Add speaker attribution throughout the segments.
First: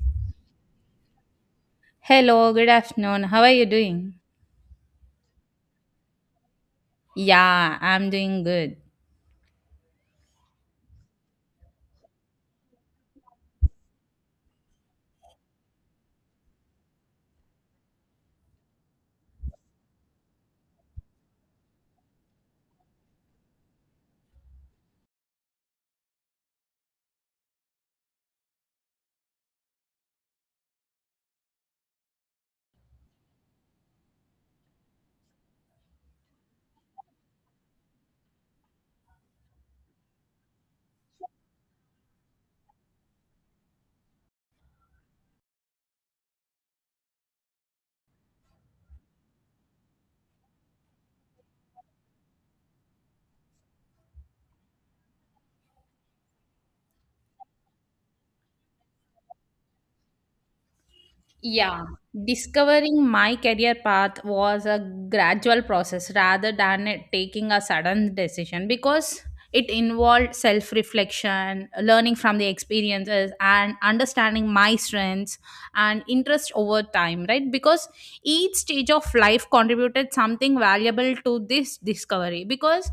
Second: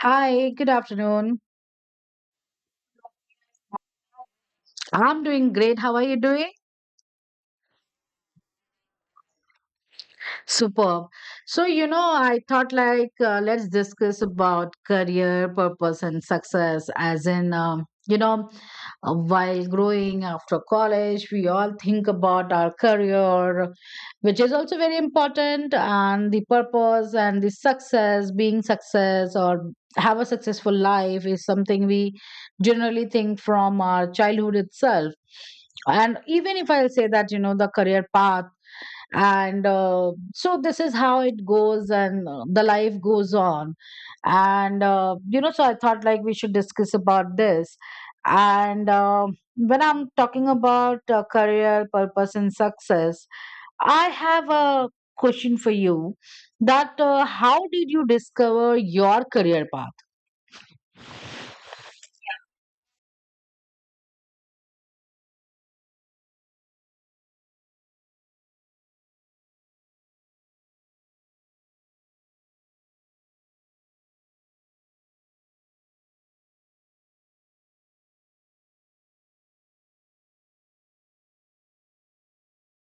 Speaker 1: Hi, good afternoon.
Speaker 2: Hello, good afternoon. How are you doing?
Speaker 1: I'm doing great. How are you doing?
Speaker 2: Yeah, I'm doing good.
Speaker 1: Superb. So, you know, I thought like let's discuss about career, purpose, and success, as in, While growing after college, we all think about our career, which is also very important, and the purpose and the success, being success or have a successful life is something we generally think from our childhood itself. And even if I'll say that, you know, the career path and so this is how it goes and the life goes on and so I thought like we should discuss about this and when I'm talking about career, purpose and success, I have a question for you, that how did you discover your career path?
Speaker 2: Yeah, discovering my career path was a gradual process rather than it taking a sudden decision because it involved self reflection, learning from the experiences, and understanding my strengths and interest over time, right? Because each stage of life contributed something valuable to this discovery. Because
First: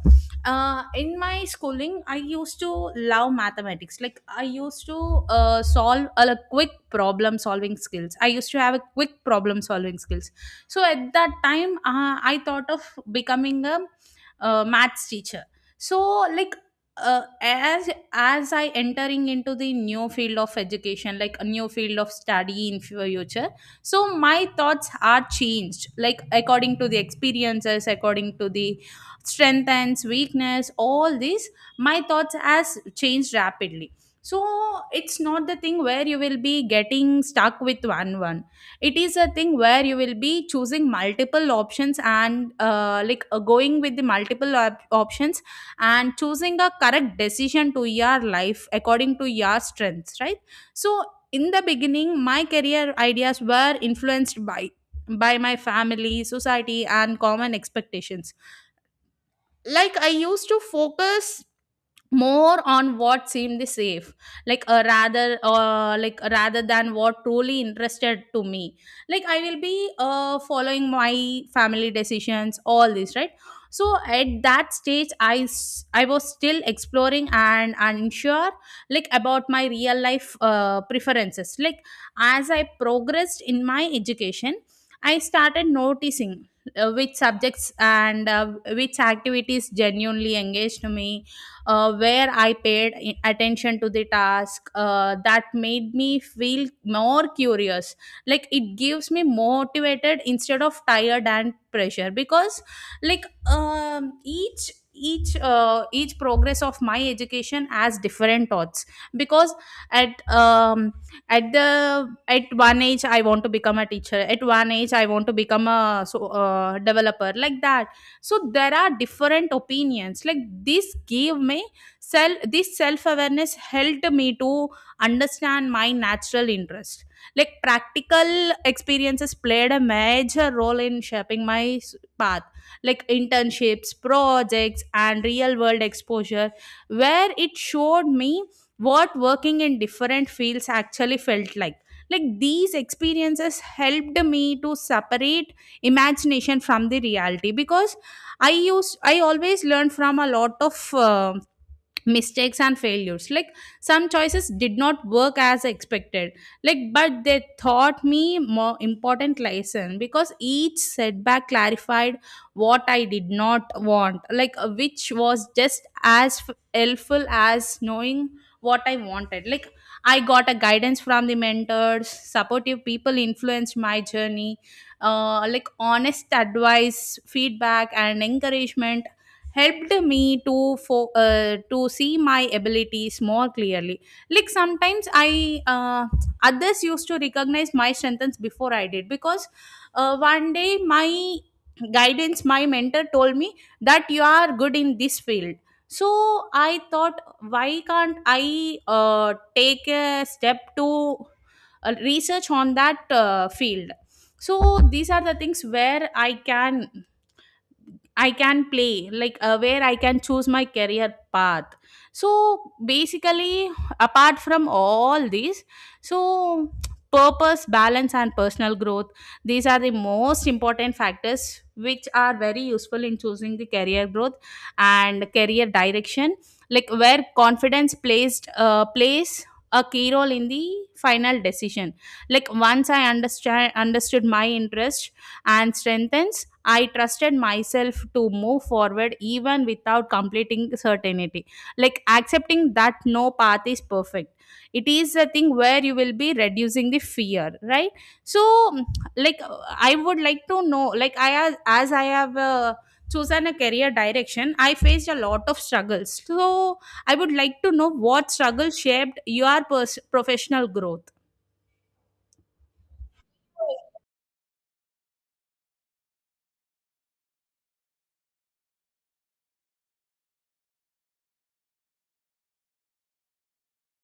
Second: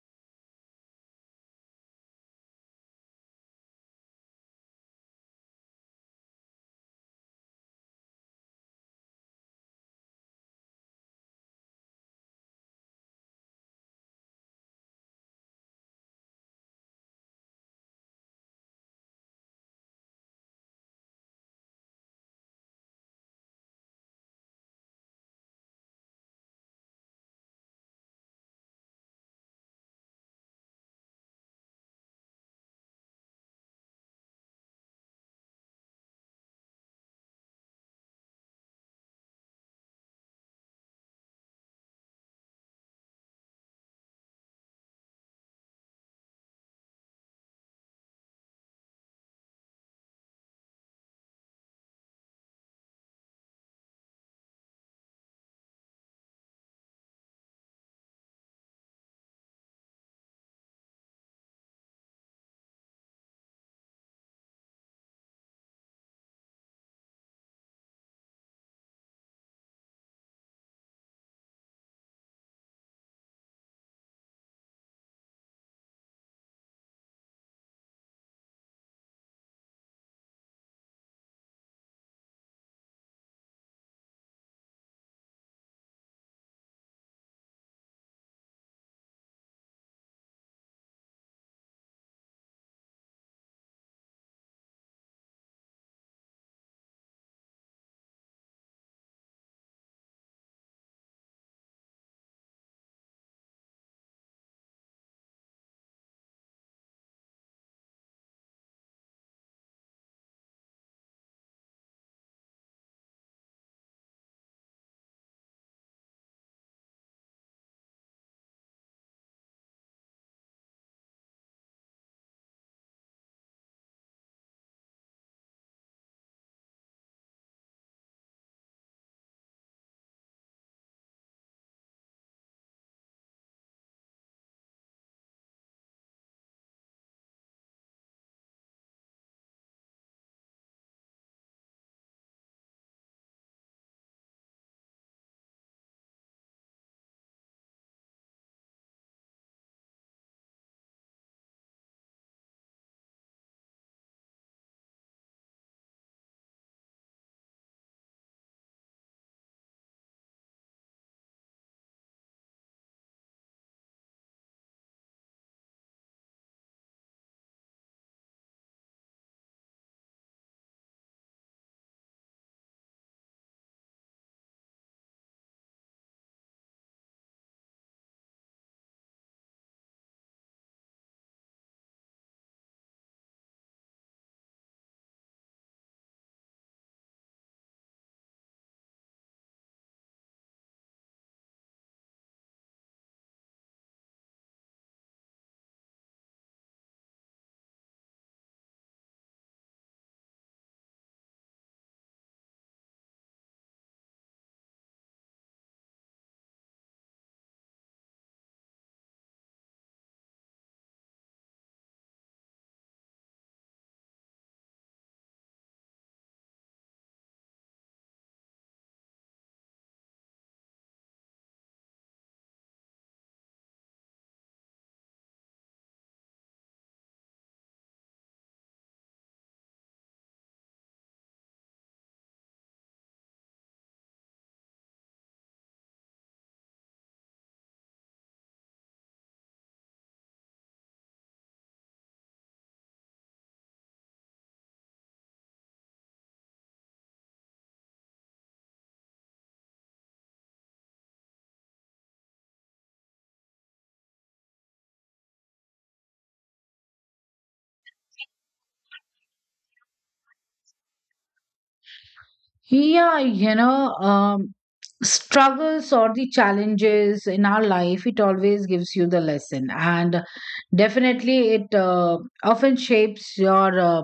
Speaker 2: in my schooling I used to love mathematics. Like I used to solve a quick problem solving skills. I used to have a quick problem solving skills, so at that time I thought of becoming a maths teacher. So like uh, as as I entering into the new field of education, like a new field of study in future, so my thoughts are changed like according to the experiences, according to the strength and weakness. All these my thoughts has changed rapidly. So it's not the thing where you will be getting stuck with one. It is a thing where you will be choosing multiple options and going with the options and choosing a correct decision to your life according to your strengths, right? So in the beginning my career ideas were influenced by my family, society, and common expectations. Like I used to focus more on what seemed safe, like rather than what truly interested to me. Like I will be following my family decisions, all this, right? So at that stage I was still exploring and unsure like about my real life preferences. Like as I progressed in my education I started noticing which subjects and which activities genuinely engaged me, where I paid attention to the task that made me feel more curious. Like it gives me motivated instead of tired and pressure. Because like each progress of my education has different thoughts. Because at um, at the at one age I want to become a teacher, at one age I want to become a developer, like that. So there are different opinions. Like this gave me self this self awareness, helped me to understand my natural interest. Like practical experiences played a major role in shaping my path. Like internships, projects, and real world exposure, where it showed me what working in different fields actually felt like. Like these experiences helped me to separate imagination from the reality. Because I always learned from a lot of mistakes and failures. Like some choices did not work as expected, like but they taught me more important lesson. Because each setback clarified what I did not want, which was just as helpful as knowing what I wanted. Like I got a guidance from the mentors. Supportive people influenced my journey, like honest advice, feedback, and encouragement helped me to to see my abilities more clearly. Like sometimes I uh, others used to recognize my strengths before I did. Because one day my guidance, my mentor told me that you are good in this field. So I thought, why can't I uh, take a step to research on that field? So these are the things where I can play, where I can choose my career path. So basically, apart from all these, so purpose, balance, and personal growth, these are the most important factors which are very useful in choosing the career growth and career direction, like where confidence placed plays a key role in the final decision. Like once I understand understood my interest and strengthens, I trusted myself to move forward even without completing certainty. Like accepting that no path is perfect, it is a thing where you will be reducing the fear, right? So, mm, I would like to know, as I have chosen a career direction, I faced a lot of struggles. So, I would like to know what struggle shaped your professional growth.
Speaker 1: Yeah, you know, struggles or the challenges in our life, it always gives you the lesson. And definitely, it often shapes your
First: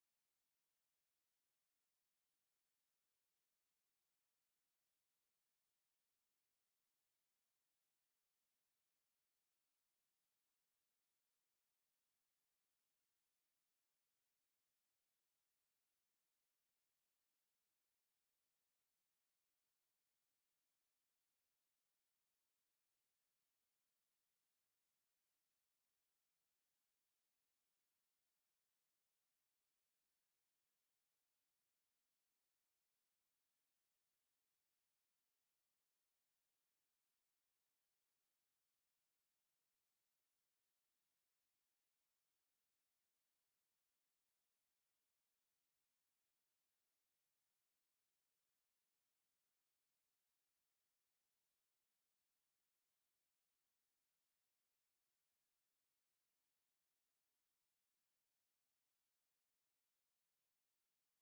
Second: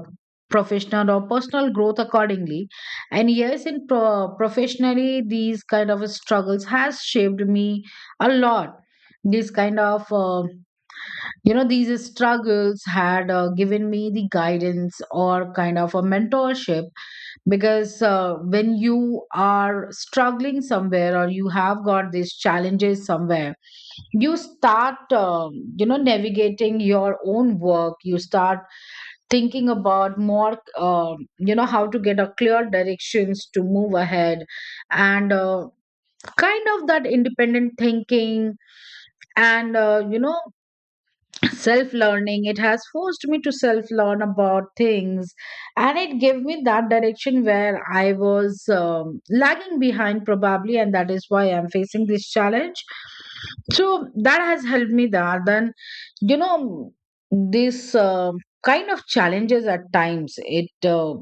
Speaker 1: professional or personal growth accordingly. And yes, in professionally, these kind of struggles has shaped me a lot. These kind of, you know, these struggles had given me the guidance or kind of a mentorship, because when you are struggling somewhere or you have got these challenges somewhere, you start you know, navigating your own work. You start thinking about more, you know, how to get a clear directions to move ahead, and kind of that independent thinking and self learning. It has forced me to self learn about things, and it gave me that direction where I was, lagging behind probably, and that is why I'm facing this challenge. So that has helped me there. Then, you know, this kind of challenges at times, it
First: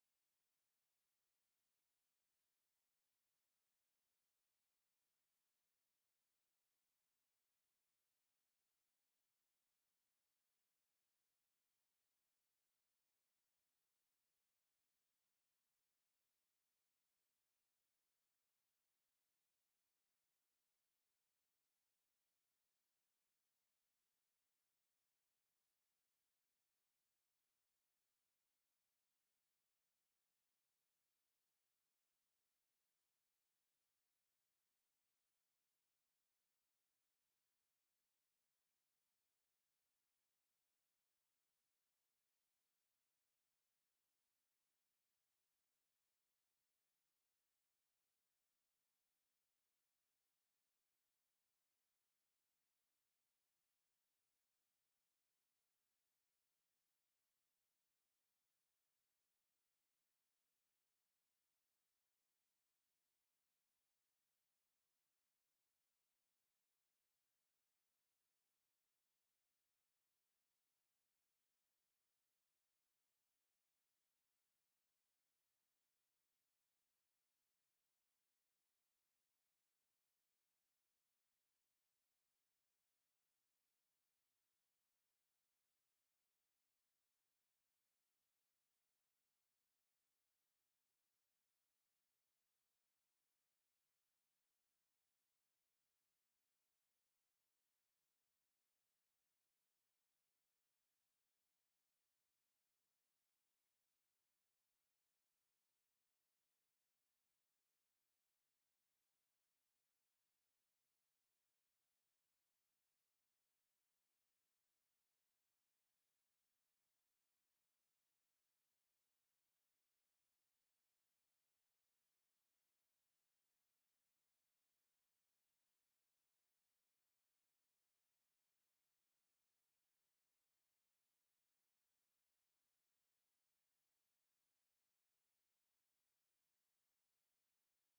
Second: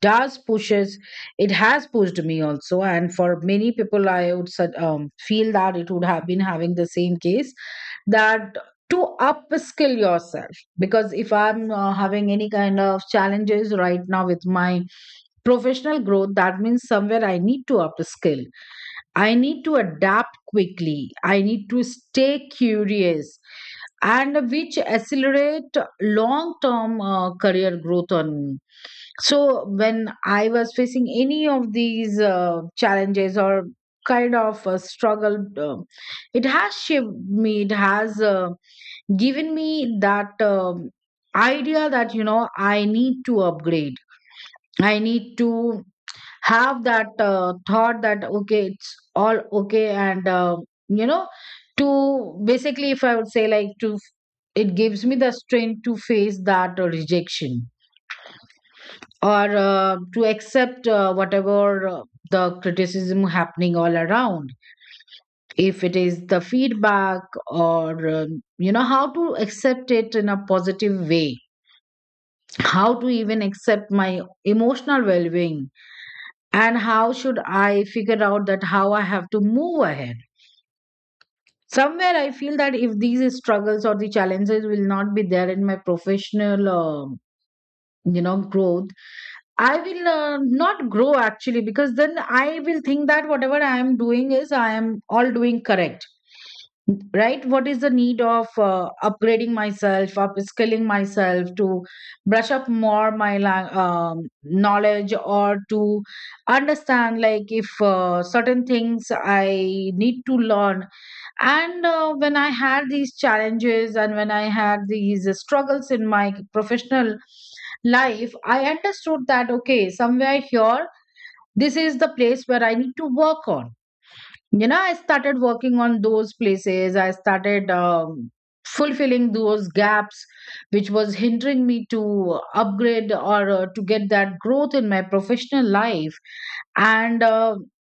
Speaker 1: does pushes it has pushed me also. And for many people I would feel that it would have been having the same case, that to upskill yourself. Because if I'm having any kind of challenges right now with my professional growth, that means somewhere I need to upskill. I need to adapt quickly. I need to stay curious, and which accelerate long-term career growth on me. So when I was facing any of these challenges or kind of a struggle, it has shaped me. It has given me that idea that, you know, I need to upgrade. I need to have that thought that okay, it's all okay, and you know to basically, if I would say, like to it gives me the strength to face that rejection, or to accept whatever the criticism happening all around, if it is the feedback, or you know, how to accept it in a positive way, how to even accept my emotional well-being, and how should I figure out that how I have to move ahead. Somewhere I feel that if these struggles or the challenges will not be there in my professional you know growth, I will not grow actually, because then I will think that whatever I am doing is I am all doing correct. Right? What is the need of upgrading myself, upskilling myself, to brush up more my knowledge, or to understand, like, if certain things I need to learn. And when I had these challenges and when I had these struggles in my professional life, I understood that okay, somewhere here, this is the place where I need to work on. You know, I started working on those places. I started fulfilling those gaps which was hindering me to upgrade, or to get that growth in my professional life. And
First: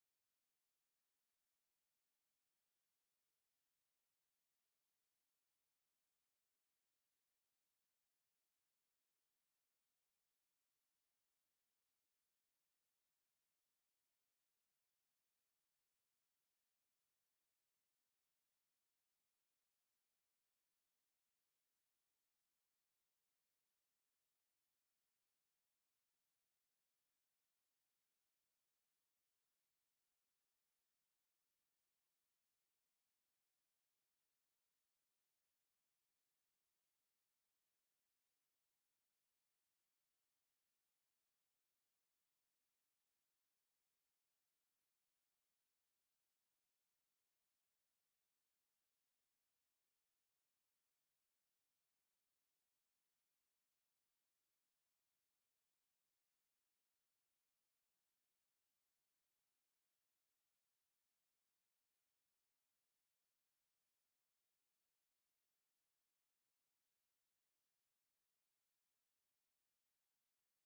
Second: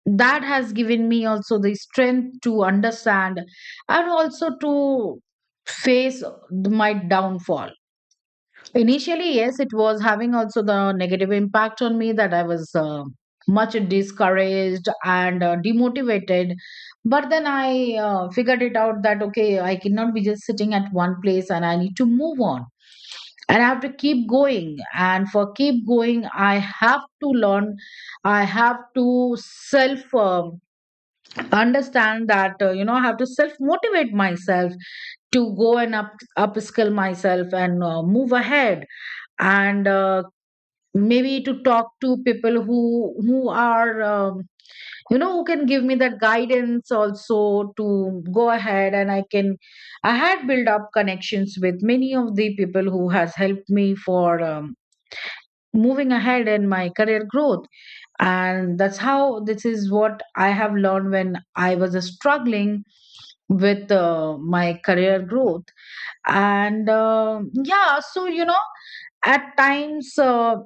Speaker 1: that has given me also the strength to understand, and also to face my downfall. Initially, yes, it was having also the negative impact on me, that I was much discouraged and demotivated. But then I figured it out that okay, I cannot be just sitting at one place and I need to move on. And I have to keep going. And for keep going, I have to learn. I have to self understand that, you know, I have to self motivate myself to go and up upskill myself and move ahead. And maybe to talk to people who are, you know, who can give me that guidance also to go ahead. And I had built up connections with many of the people who has helped me for, moving ahead in my career growth. And that's how, this is what I have learned when I was struggling with my career growth. And yeah, so, you know, at times, uh,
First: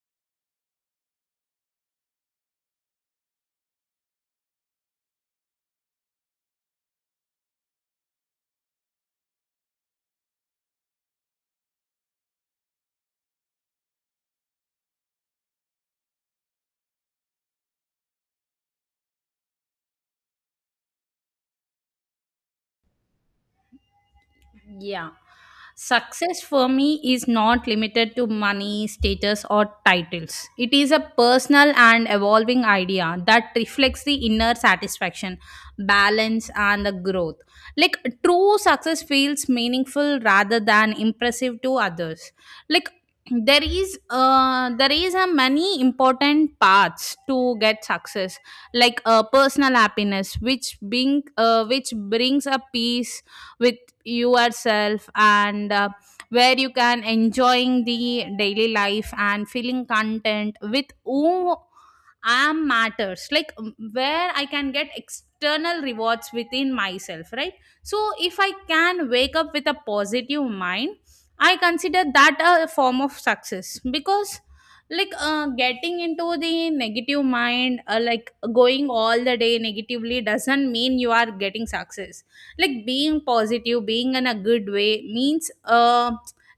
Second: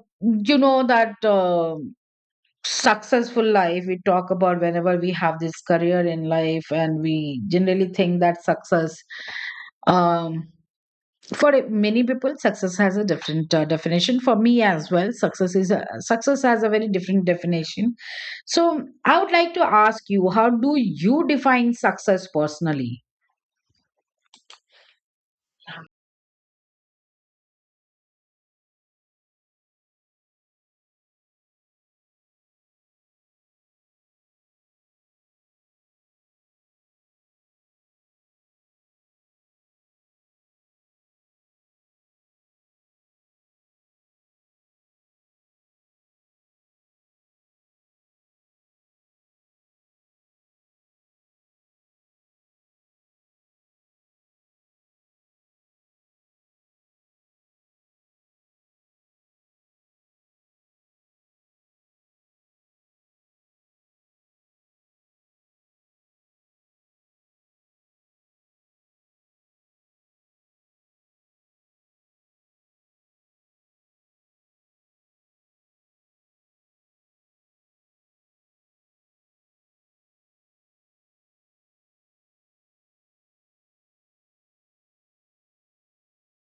Speaker 1: you know that successful life we talk about whenever we have this career in life, and we generally think that success, um, for many people success has a different definition. For me as well, success has a very different definition. So I would like to ask you, how do you define success personally?
Speaker 2: Yeah. Success for me is not limited to money, status, or titles. It is a personal and evolving idea that reflects the inner satisfaction, balance, and the growth. Like true success feels meaningful rather than impressive to others. Like there is a many important paths to get success. Like personal happiness, which brings a peace with yourself, and where you can enjoying the daily life and feeling content with who I am matters. Like where I can get external rewards within myself, right? So if I can wake up with a positive mind, I consider that a form of success. Because getting into the negative mind, like going all the day negatively doesn't mean you are getting success. Like being positive, being in a good way means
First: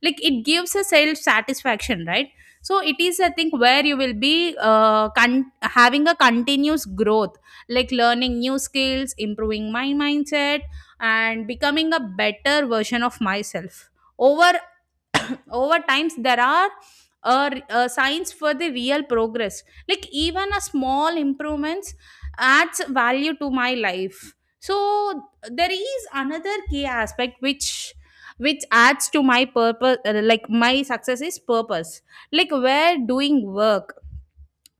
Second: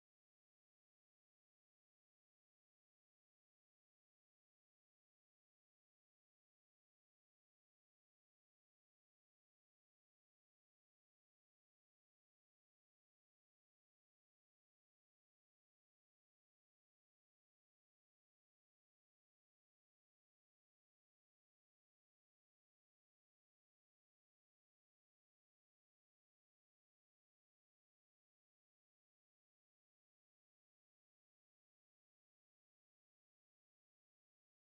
Speaker 2: like it gives a self satisfaction, right? So it is a thing where you will be having a continuous growth. Like learning new skills, improving my mindset, and becoming a better version of myself over times, there are signs for the real progress. Like even a small improvements adds value to my life. So there is another key aspect which adds to my purpose. Like my success is purpose, like where doing work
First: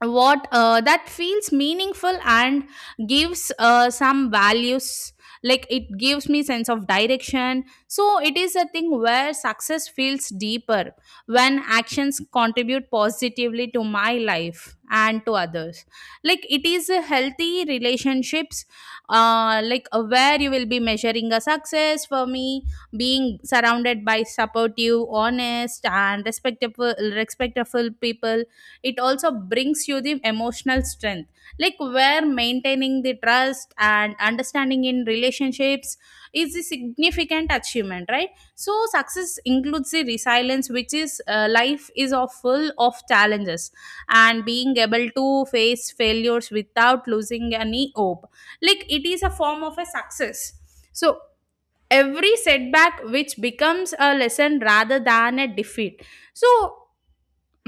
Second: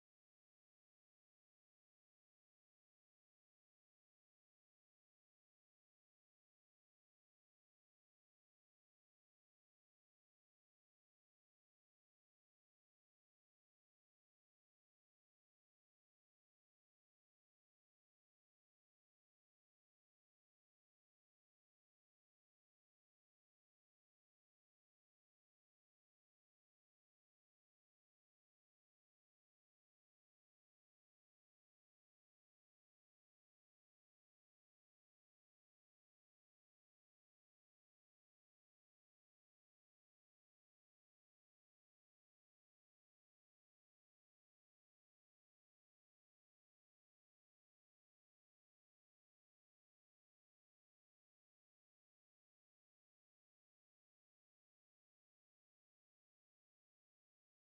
Speaker 2: what that feels meaningful and gives some values. Like it gives me sense of direction. So it is a thing where success feels deeper when actions contribute positively to my life and to others. Like it is a healthy relationships, where you will be measuring a success for me. Being surrounded by supportive, honest, and respectful people, it also brings you the emotional strength. Like where maintaining the trust and understanding in relationships is a significant achievement, right? So success includes the resilience, which is, life is of full of challenges and being able to face failures without losing any hope. Like it is a form of a success. So every setback, which becomes a lesson rather than a defeat. So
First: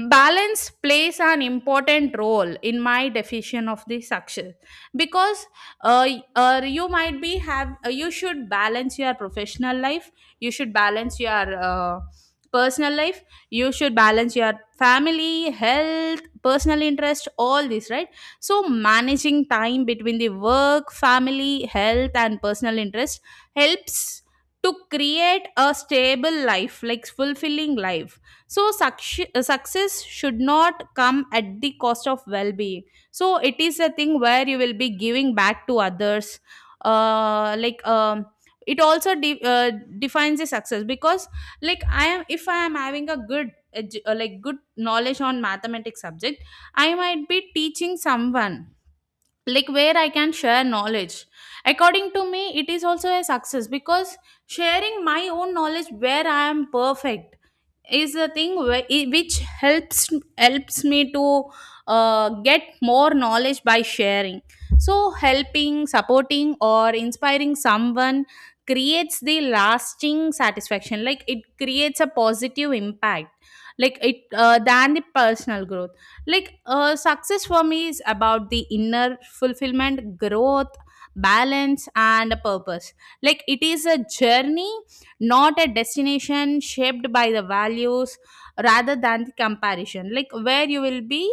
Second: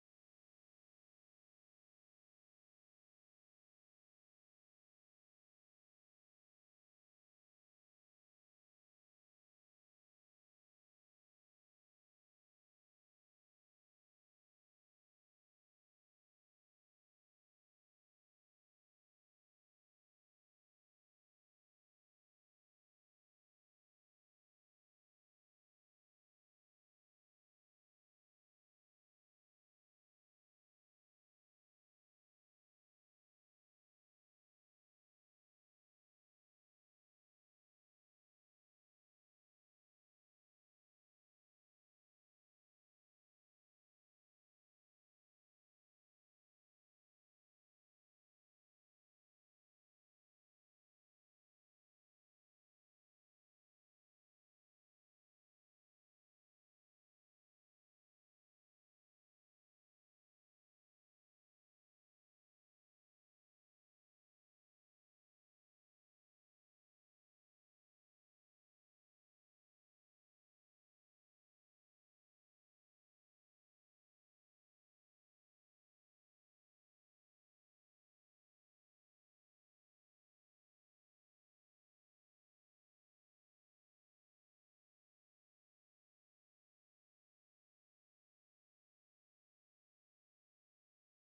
Speaker 2: balance plays an important role in my definition of the success. Because y- you might be have you should balance your professional life, you should balance your personal life, you should balance your family, health, personal interest, all this, right? So managing time between the work, family, health, and personal interest helps to create a stable life, like fulfilling life. So success should not come at the cost of well-being. So it is a thing where you will be giving back to others, uh, like um, it also defines a success. Because like I am, if I am having a like good knowledge on mathematics subject, I might be teaching someone, like where I can share knowledge. According to me, it is also a success. Because sharing my own knowledge where I am perfect is a thing which helps helps me to get more knowledge by sharing. So helping, supporting, or inspiring someone creates the lasting satisfaction. Like it creates a positive impact, like it than the personal growth. Like success for me is about the inner fulfillment, growth, balance, and purpose. Like it is a journey, not a destination, shaped by the values rather than the comparison. Like where you will be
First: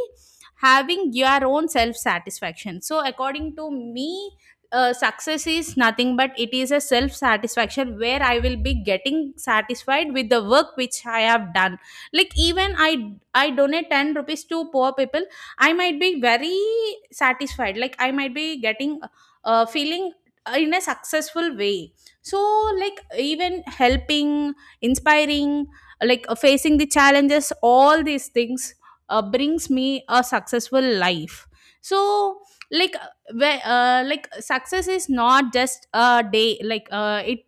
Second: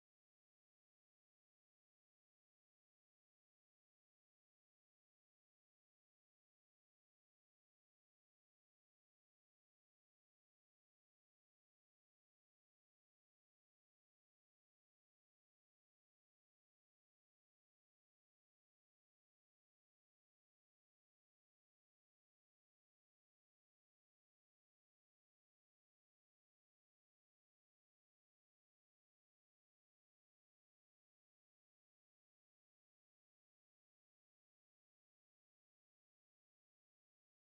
Speaker 2: having your own self satisfaction. So according to me, success is nothing but it is a self satisfaction, where I will be getting satisfied with the work which I have done. Like even i donate 10 rupees to poor people, I might be very satisfied. Like I might be getting feeling in a successful way. So like even helping, inspiring, facing the challenges, all these things brings me a successful life. So like where like success is not just a day. It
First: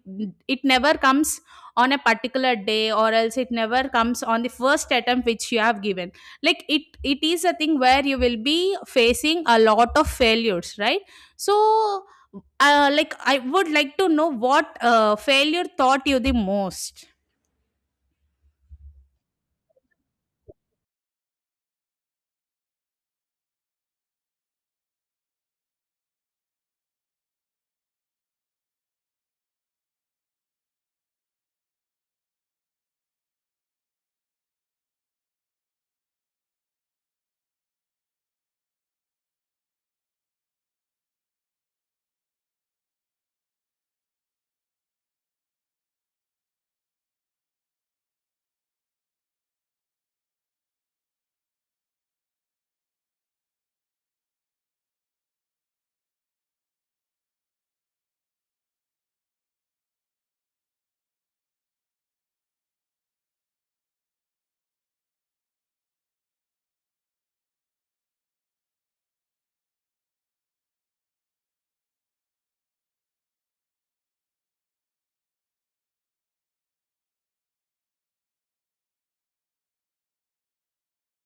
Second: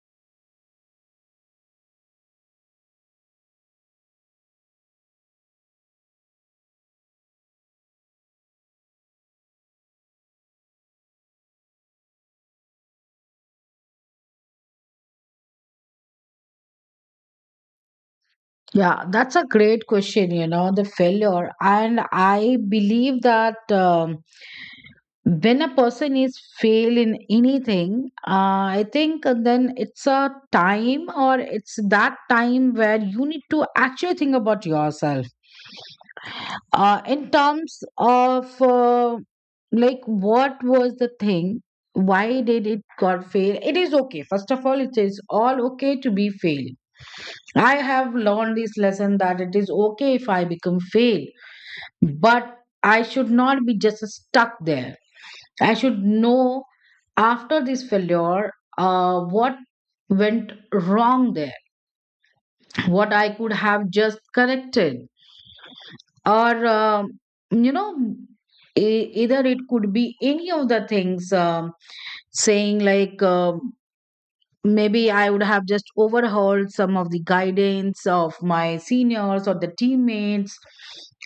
Speaker 2: it never comes on a particular day, or else it never comes on the first attempt which you have given. Like it is a thing where you will be facing a lot of failures, right? So I would like to know what failure taught you the most.
Speaker 1: Yeah, that's a great question, you know, the failure. And I believe that when a person is fail in anything, I think then it's a time or it's that time where you need to actually think about yourself, in terms of like what was the thing, why did it got fail. It is okay, first of all, it is all okay to be failed. I have learned this lesson that it is okay if I become failed, but I should not be just stuck there. I should know after this failure, what went wrong there, what I could have just corrected, or you know either it could be any of the things, saying like, maybe I would have just overheard some of the guidance of my seniors or the teammates.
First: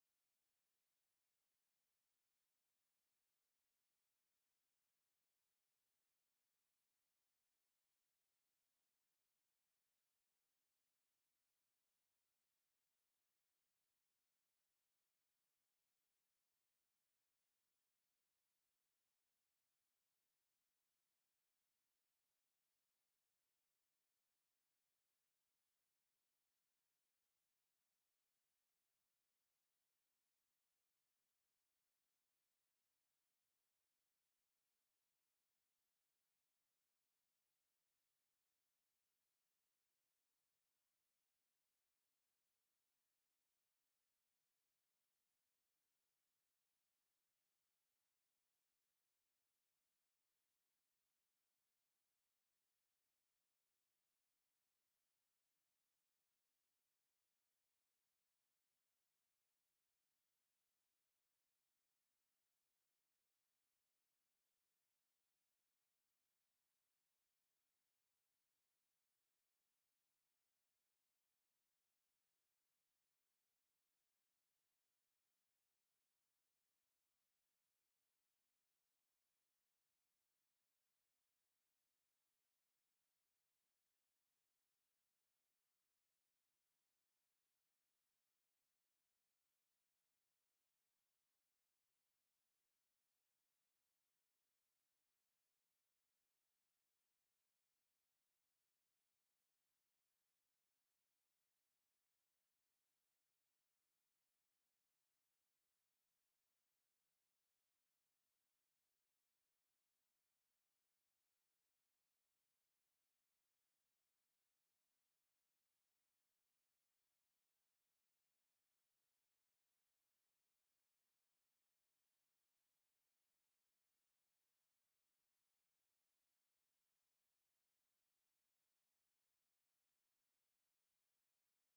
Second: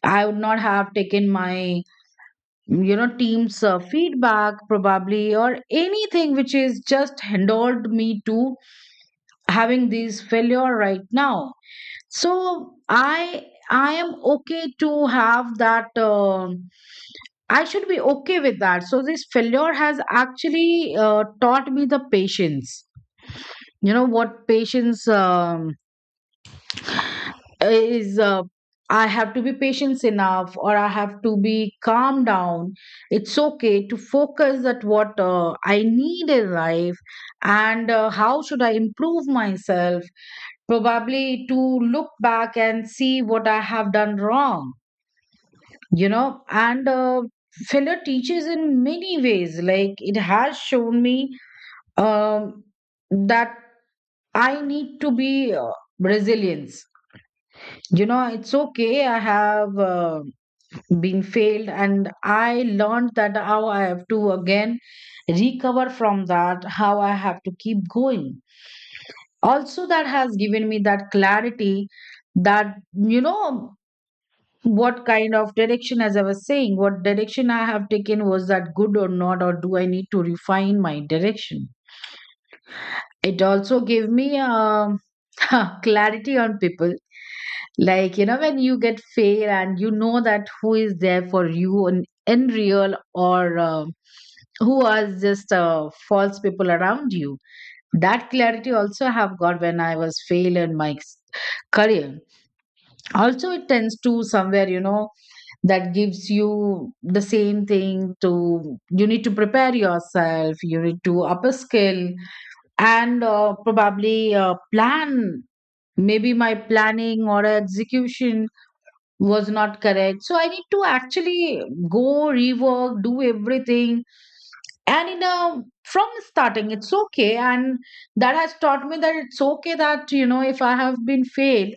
Speaker 1: I would not have taken my, you know, team's feedback probably, or anything which is just hindered me to having this failure right now. So I am okay to have that, I should be okay with that. So this failure has actually taught me the patience. You know what patience is I have to be patient enough, or I have to be calm down. It's okay to focus at what I need in life, and how should I improve myself, probably to look back and see what I have done wrong, you know. And failure teaches in many ways. Like it has shown me, um, that I need to be resilient. You know, it's okay. I have been failed, and I learned that how I have to again recover from that, how I have to keep going. Also, that has given me that clarity that, you know, what kind of direction, as I was saying, what direction I have taken, was that good or not, or do I need to refine my direction. It also gave me, clarity on people. Like, you know, when you get fail, and you know that who is there for you in real, or who are just false people around you. That clarity also I have got when I was fail in my career. Also, it tends to, somewhere, you know, that gives you the same thing to, you need to prepare yourself, you need to upskill. And probably plan, maybe my planning or execution was not correct, so I need to actually go rework, do everything, and in a, from starting. It's okay. And that has taught me that it's okay, that, you know, if I have been failed,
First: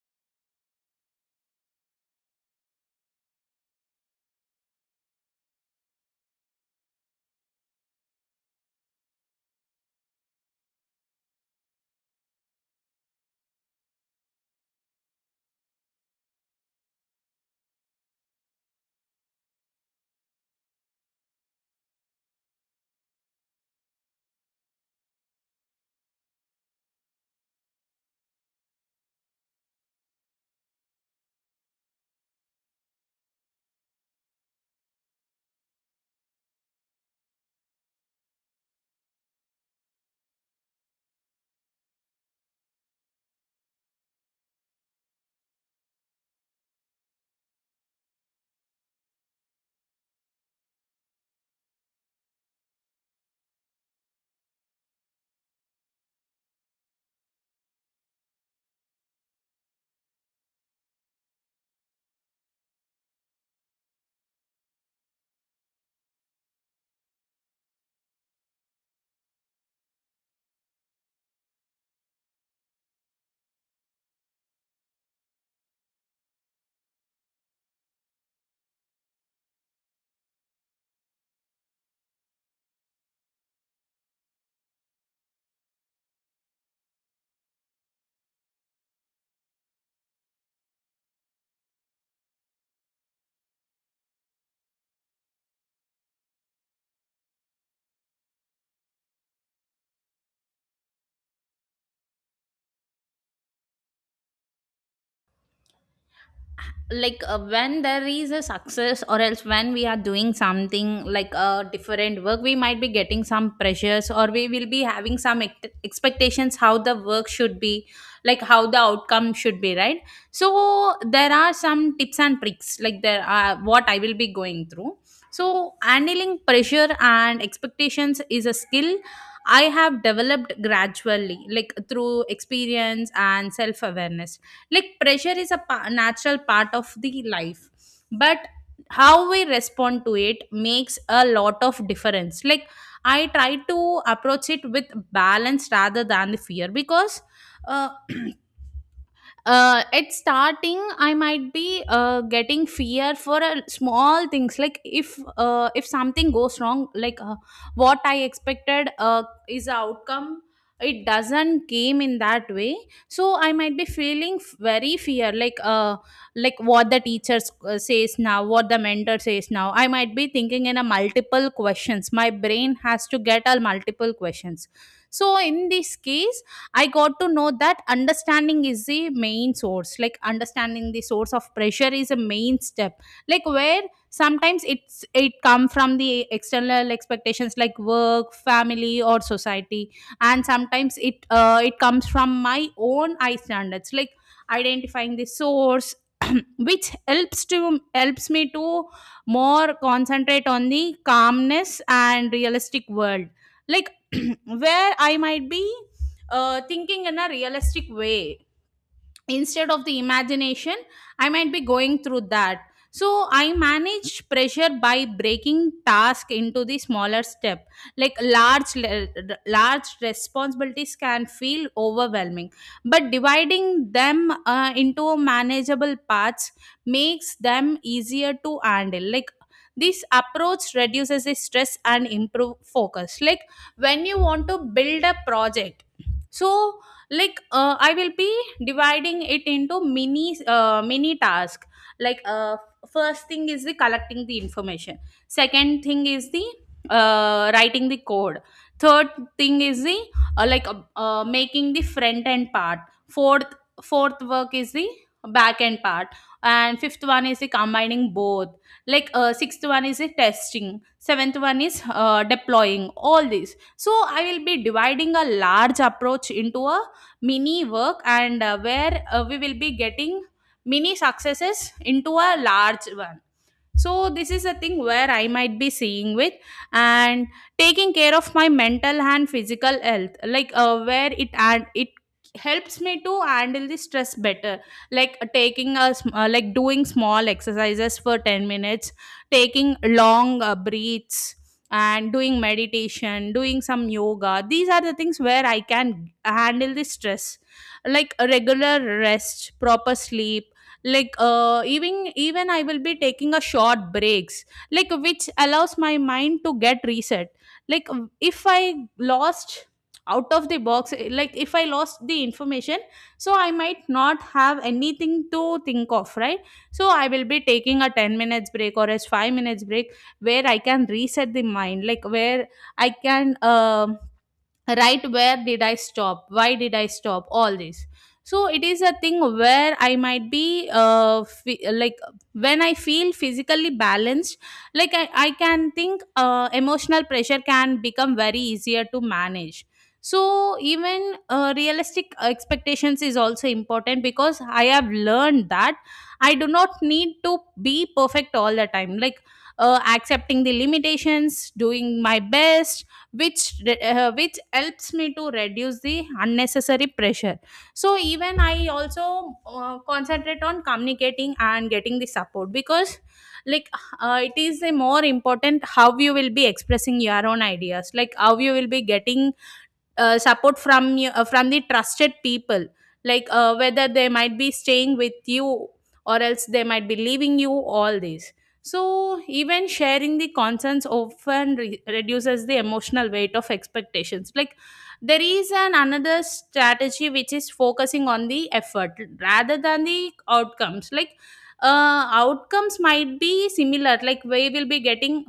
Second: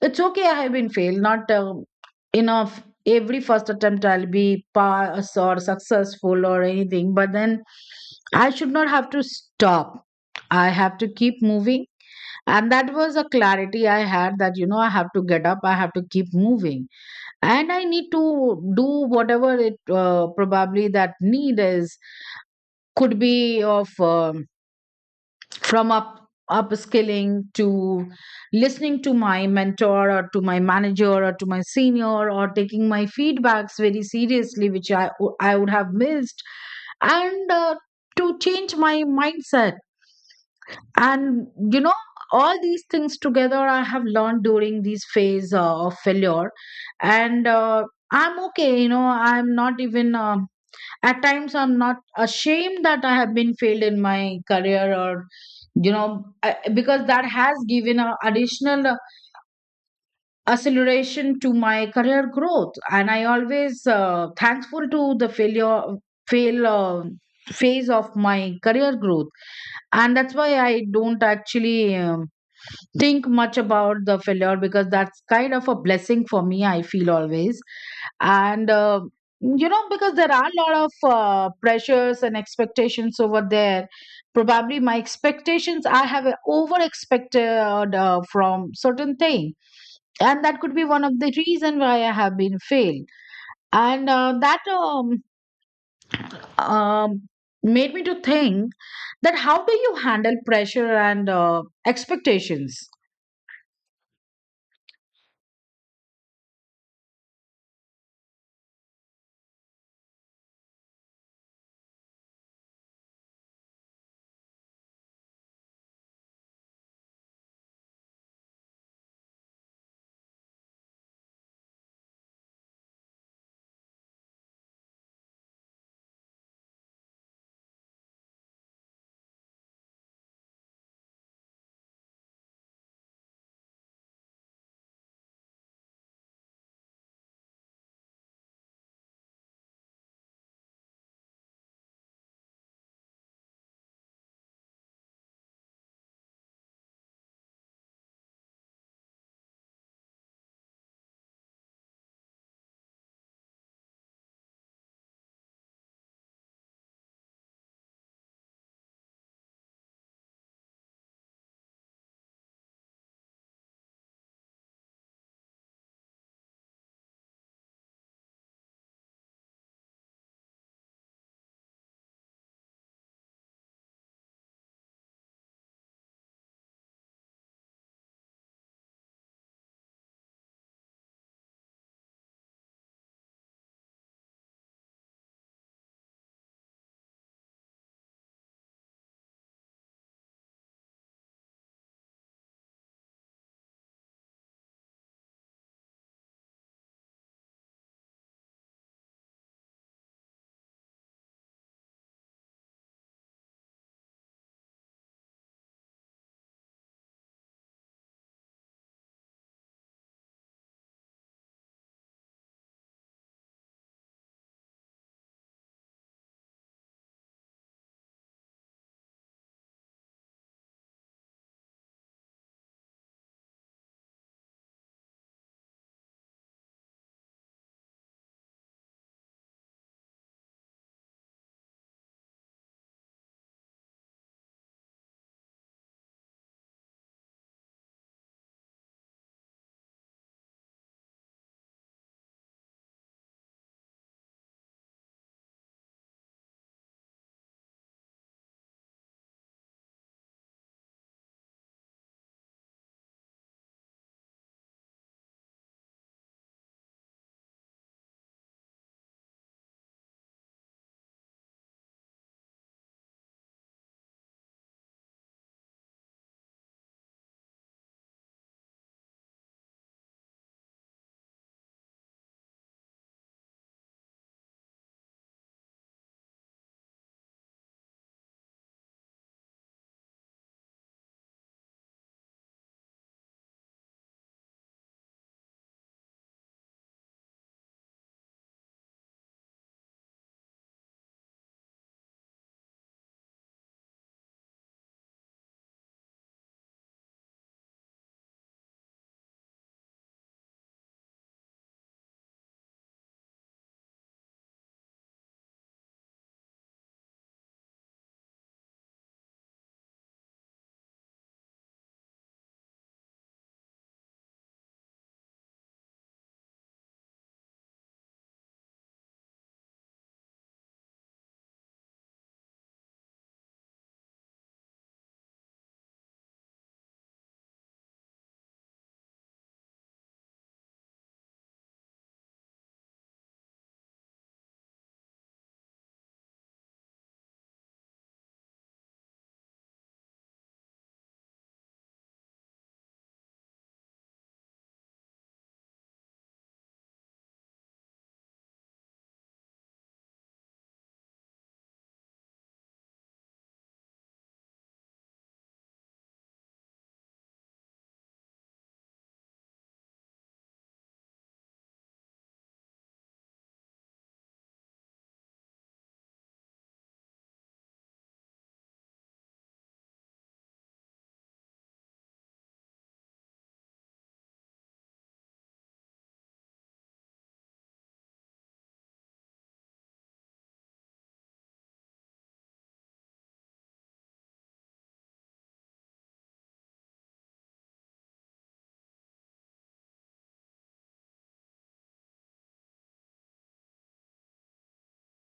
Speaker 1: it's okay, I have been failed. Not enough. Every first attempt, I'll be pass or successful or anything. But then I should not have to stop. I have to keep moving. And that was a clarity I had, that, you know, I have to get up, I have to keep moving. And I need to do whatever it probably that need is, could be of. From up upskilling to listening to my mentor or to my manager or to my senior or taking my feedbacks very seriously, which I would have missed, and to change my mindset and, you know, all these things together I have learned during this phase of failure. And I'm okay, you know. I'm not even, at times I'm not ashamed that I have been failed in my career. Or, you know, because that has given a additional acceleration to my career growth, and I always thankful to the failure, fail phase of my career growth. And that's why I don't actually think much about the failure, because that's kind of a blessing for me, I feel always. And You know, because there are a lot of pressures and expectations over there. Probably my expectations, I have over expected from certain thing, and that could be one of the reason why I have been failed. And that um, Made me to think that how do you handle pressure and expectations?
Speaker 2: Like when there is a success or else when we are doing something like a different work, we might be getting some pressures, or we will be having some expectations how the work should be, like how the outcome should be, right? So there are some tips and tricks like there are what I will be going through. So handling pressure and expectations is a skill I have developed gradually, like through experience and self awareness. Like pressure is a natural part of the life, but how we respond to it makes a lot of difference. Like I try to approach it with balance rather than the fear, because uh, at starting, I might be getting fear for small things, like if something goes wrong, like what I expected is the outcome, it doesn't came in that way. So I might be feeling very fear, like what the teachers says now, what the mentor says now. I might be thinking in a multiple questions, my brain has to get a multiple questions. So in this case, I got to know that understanding is the main source. Like understanding the source of pressure is a main step. Like where sometimes it come from the external expectations like work, family, or society, and sometimes it it comes from my own eye standards. Like identifying the source. Which helps me to more concentrate on the calmness and realistic world, like where I might be thinking in a realistic way instead of the imagination. I might be going through that. So I manage pressure by breaking task into the smaller step. Like large responsibilities can feel overwhelming, but dividing them into manageable parts makes them easier to handle. Like this approach reduces the stress and improve focus, like when you want to build a project. So like I will be dividing it into mini task. Like first thing is the collecting the information, second thing is the writing the code, third thing is the making the front end part, fourth fourth work is the back end part, and fifth one is the combining both. Like sixth one is the testing, seventh one is deploying all these. So I will be dividing a large approach into a mini work, and where we will be getting mini successes into a large one. So this is a thing where I might be seeing with. And taking care of my mental and physical health, like where it helps me to handle the stress better. Like like doing small exercises for 10 minutes, taking long breaths, and doing meditation, doing some yoga. These are the things where I can handle the stress, like a regular rest, proper sleep. Like even I will be taking a short breaks, like which allows my mind to get reset. Like if I lost out of the box, like if I lost the information, so I might not have anything to think of, right? So I will be taking a 10 minutes break or a 5 minutes break, where I can reset the mind. Like where I can right, where did I stop, why did I stop, all this. So it is a thing where I might be like when I feel physically balanced, like I can think emotional pressure can become very easier to manage. So even realistic expectations is also important, because I have learned that I do not need to be perfect all the time. Like accepting the limitations, doing my best, which which helps me to reduce the unnecessary pressure. So even I also concentrate on communicating and getting the support, because like it is a more important how you will be expressing your own ideas, like how you will be getting support from you from the trusted people. Like whether they might be staying with you, or else they might be leaving you, all this. So even sharing the concerns often reduces the emotional weight of expectations. Like there is an another strategy, which is focusing on the effort rather than the outcomes. Like outcomes might be similar, like we will be getting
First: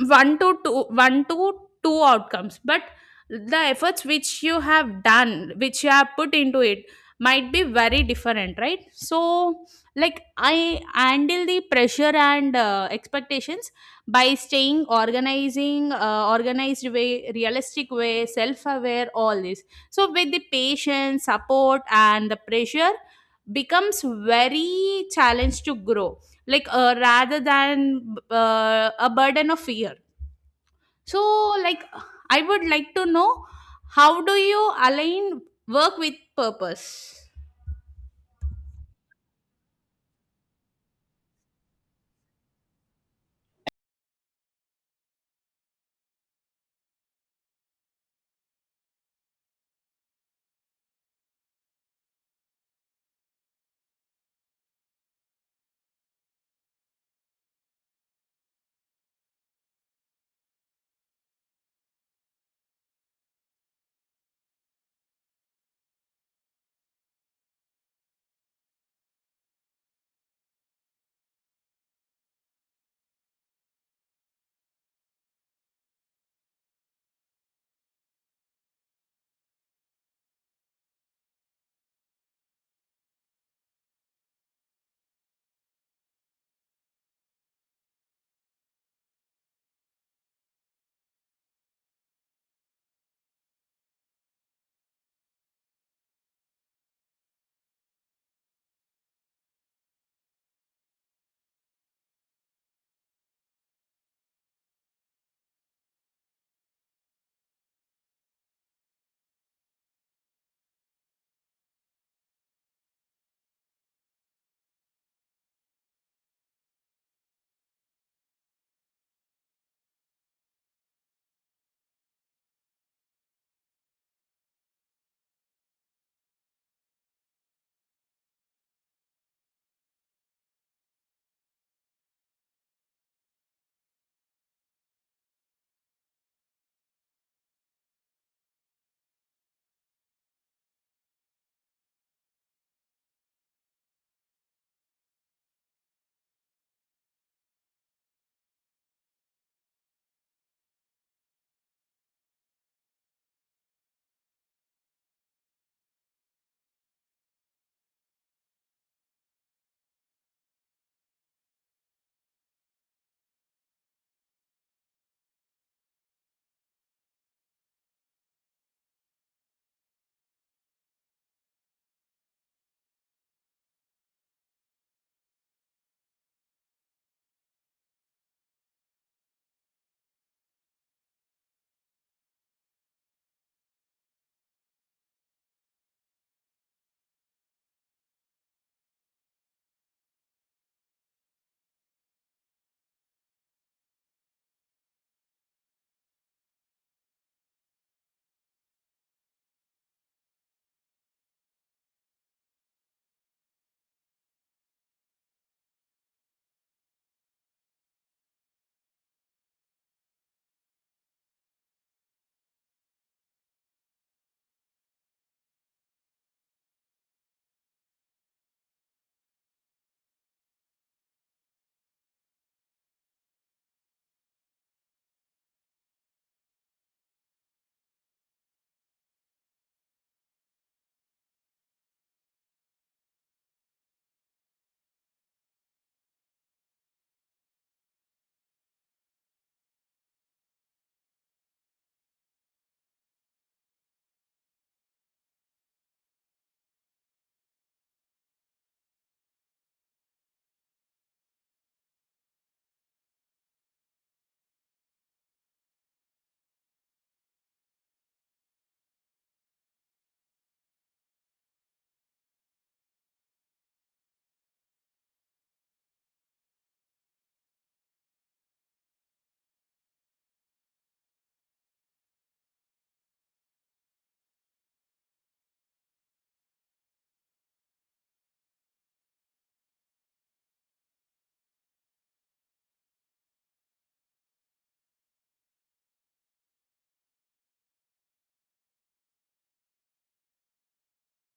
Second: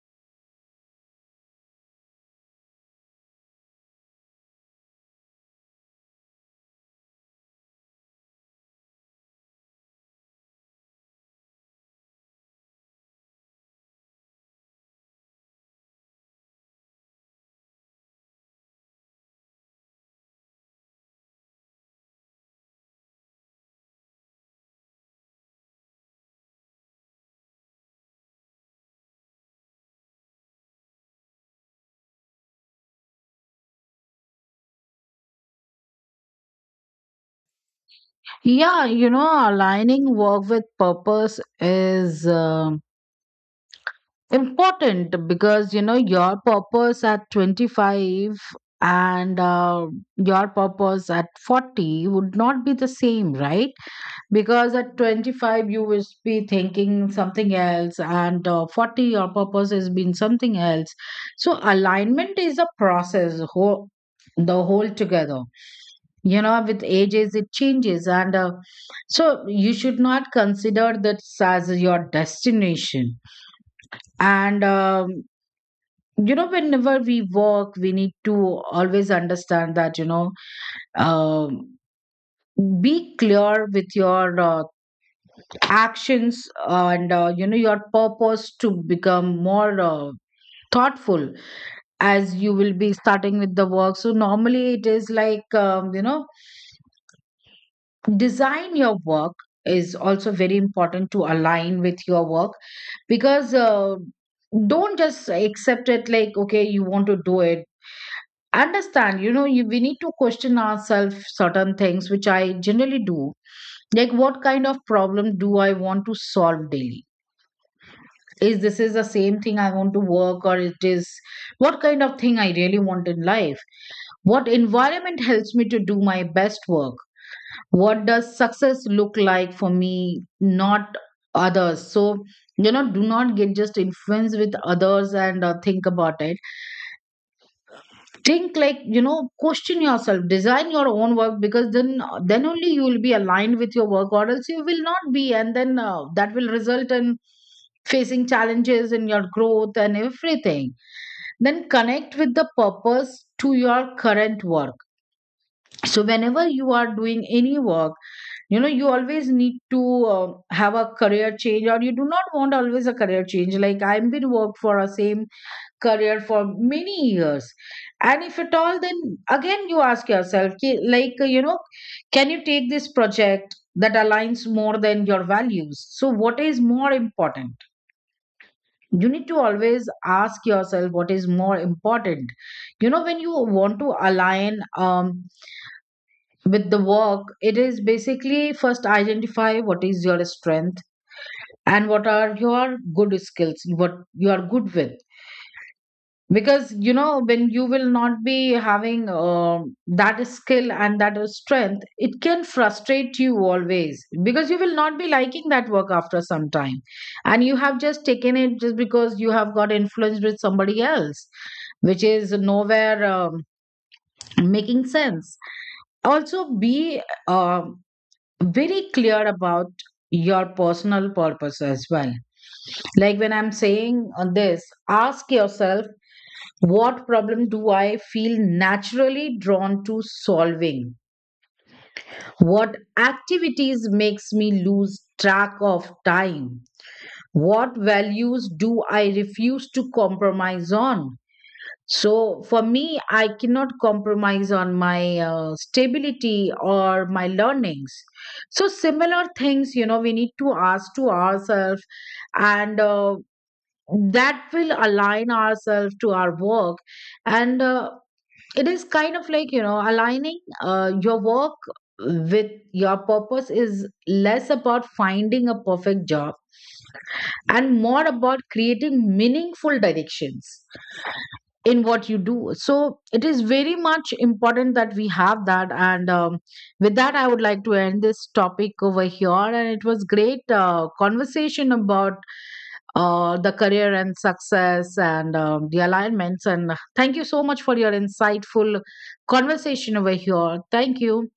Speaker 2: one to two outcomes, but the efforts which you have done, which you have put into it, might be very different, right? So like I handle the pressure and expectations by staying organizing organized way, realistic way, self aware, all this. So with the patience, support, and the pressure becomes very challenge to grow, like rather than a burden of fear. So like I would like to know, how do you align work with purpose?
Speaker 1: Yeah, you know, aligning work with purpose is important because, you know, your purpose at 25 and your purpose at 40 would not be the same, right? Because at 25 you will be thinking something else, and 40 your purpose has been something else. So alignment is a process the whole together, you know, with ages it changes. And So you should not consider that as your destination. And You know, whenever we work we need to always understand that, you know, um, be clear with your actions and, you know, your purpose to become more thoughtful as you will be starting with the work. So normally it is like, you know, design your work is also very important to align with your work. Because don't just accept it like okay you want to do it. Understand, you know, we need to question ourselves certain things which I generally do. Like what kind of problem do I want to solve daily? Is this is the same thing I want to work, or it is what kind of thing I really want in life? What environment helps me to do my best work? What does success look like for me, not others? So, you know, do not get just influenced with others, and think about it. Think, like, you know, question yourself, design your own work, because then only you will be aligned with your work, or else you will not be. And then that will result in facing challenges in your growth and everything. Then connect with the purpose to your current work. So whenever you are doing any work, you know, you always need to have a career change, or you do not want always a career change. Like I've been worked for a same career for many years. And if at all, then again you ask yourself like, you know, can you take this project that aligns more than your values? So what is more important? You need to always ask yourself what is more important. You know, when you want to align with the work, it is basically first identify what is your strength and what are your good skills, what you are good with. Because, you know, when you will not be having that skill and that is strength, it can frustrate you always, because you will not be liking that work after some time, and you have just taken it just because you have got influenced with somebody else, which is nowhere making sense. Also be um very clear about your personal purpose as well. Like when I'm saying on this, ask yourself, what problem do I feel naturally drawn to solving? What activities makes me lose track of time? What values do I refuse to compromise on? So for me, I cannot compromise on my stability or my learnings. So similar things, you know, we need to ask to ourselves, and that will align ourselves to our work. And It is kind of like, you know, aligning your work with your purpose is less about finding a perfect job and more about creating meaningful directions in what you do. So it is very much important that we have that. And With that, I would like to end this topic over here, and it was great conversation about the career and success and, the alignments. And thank you so much for your insightful conversation over here. Thank you.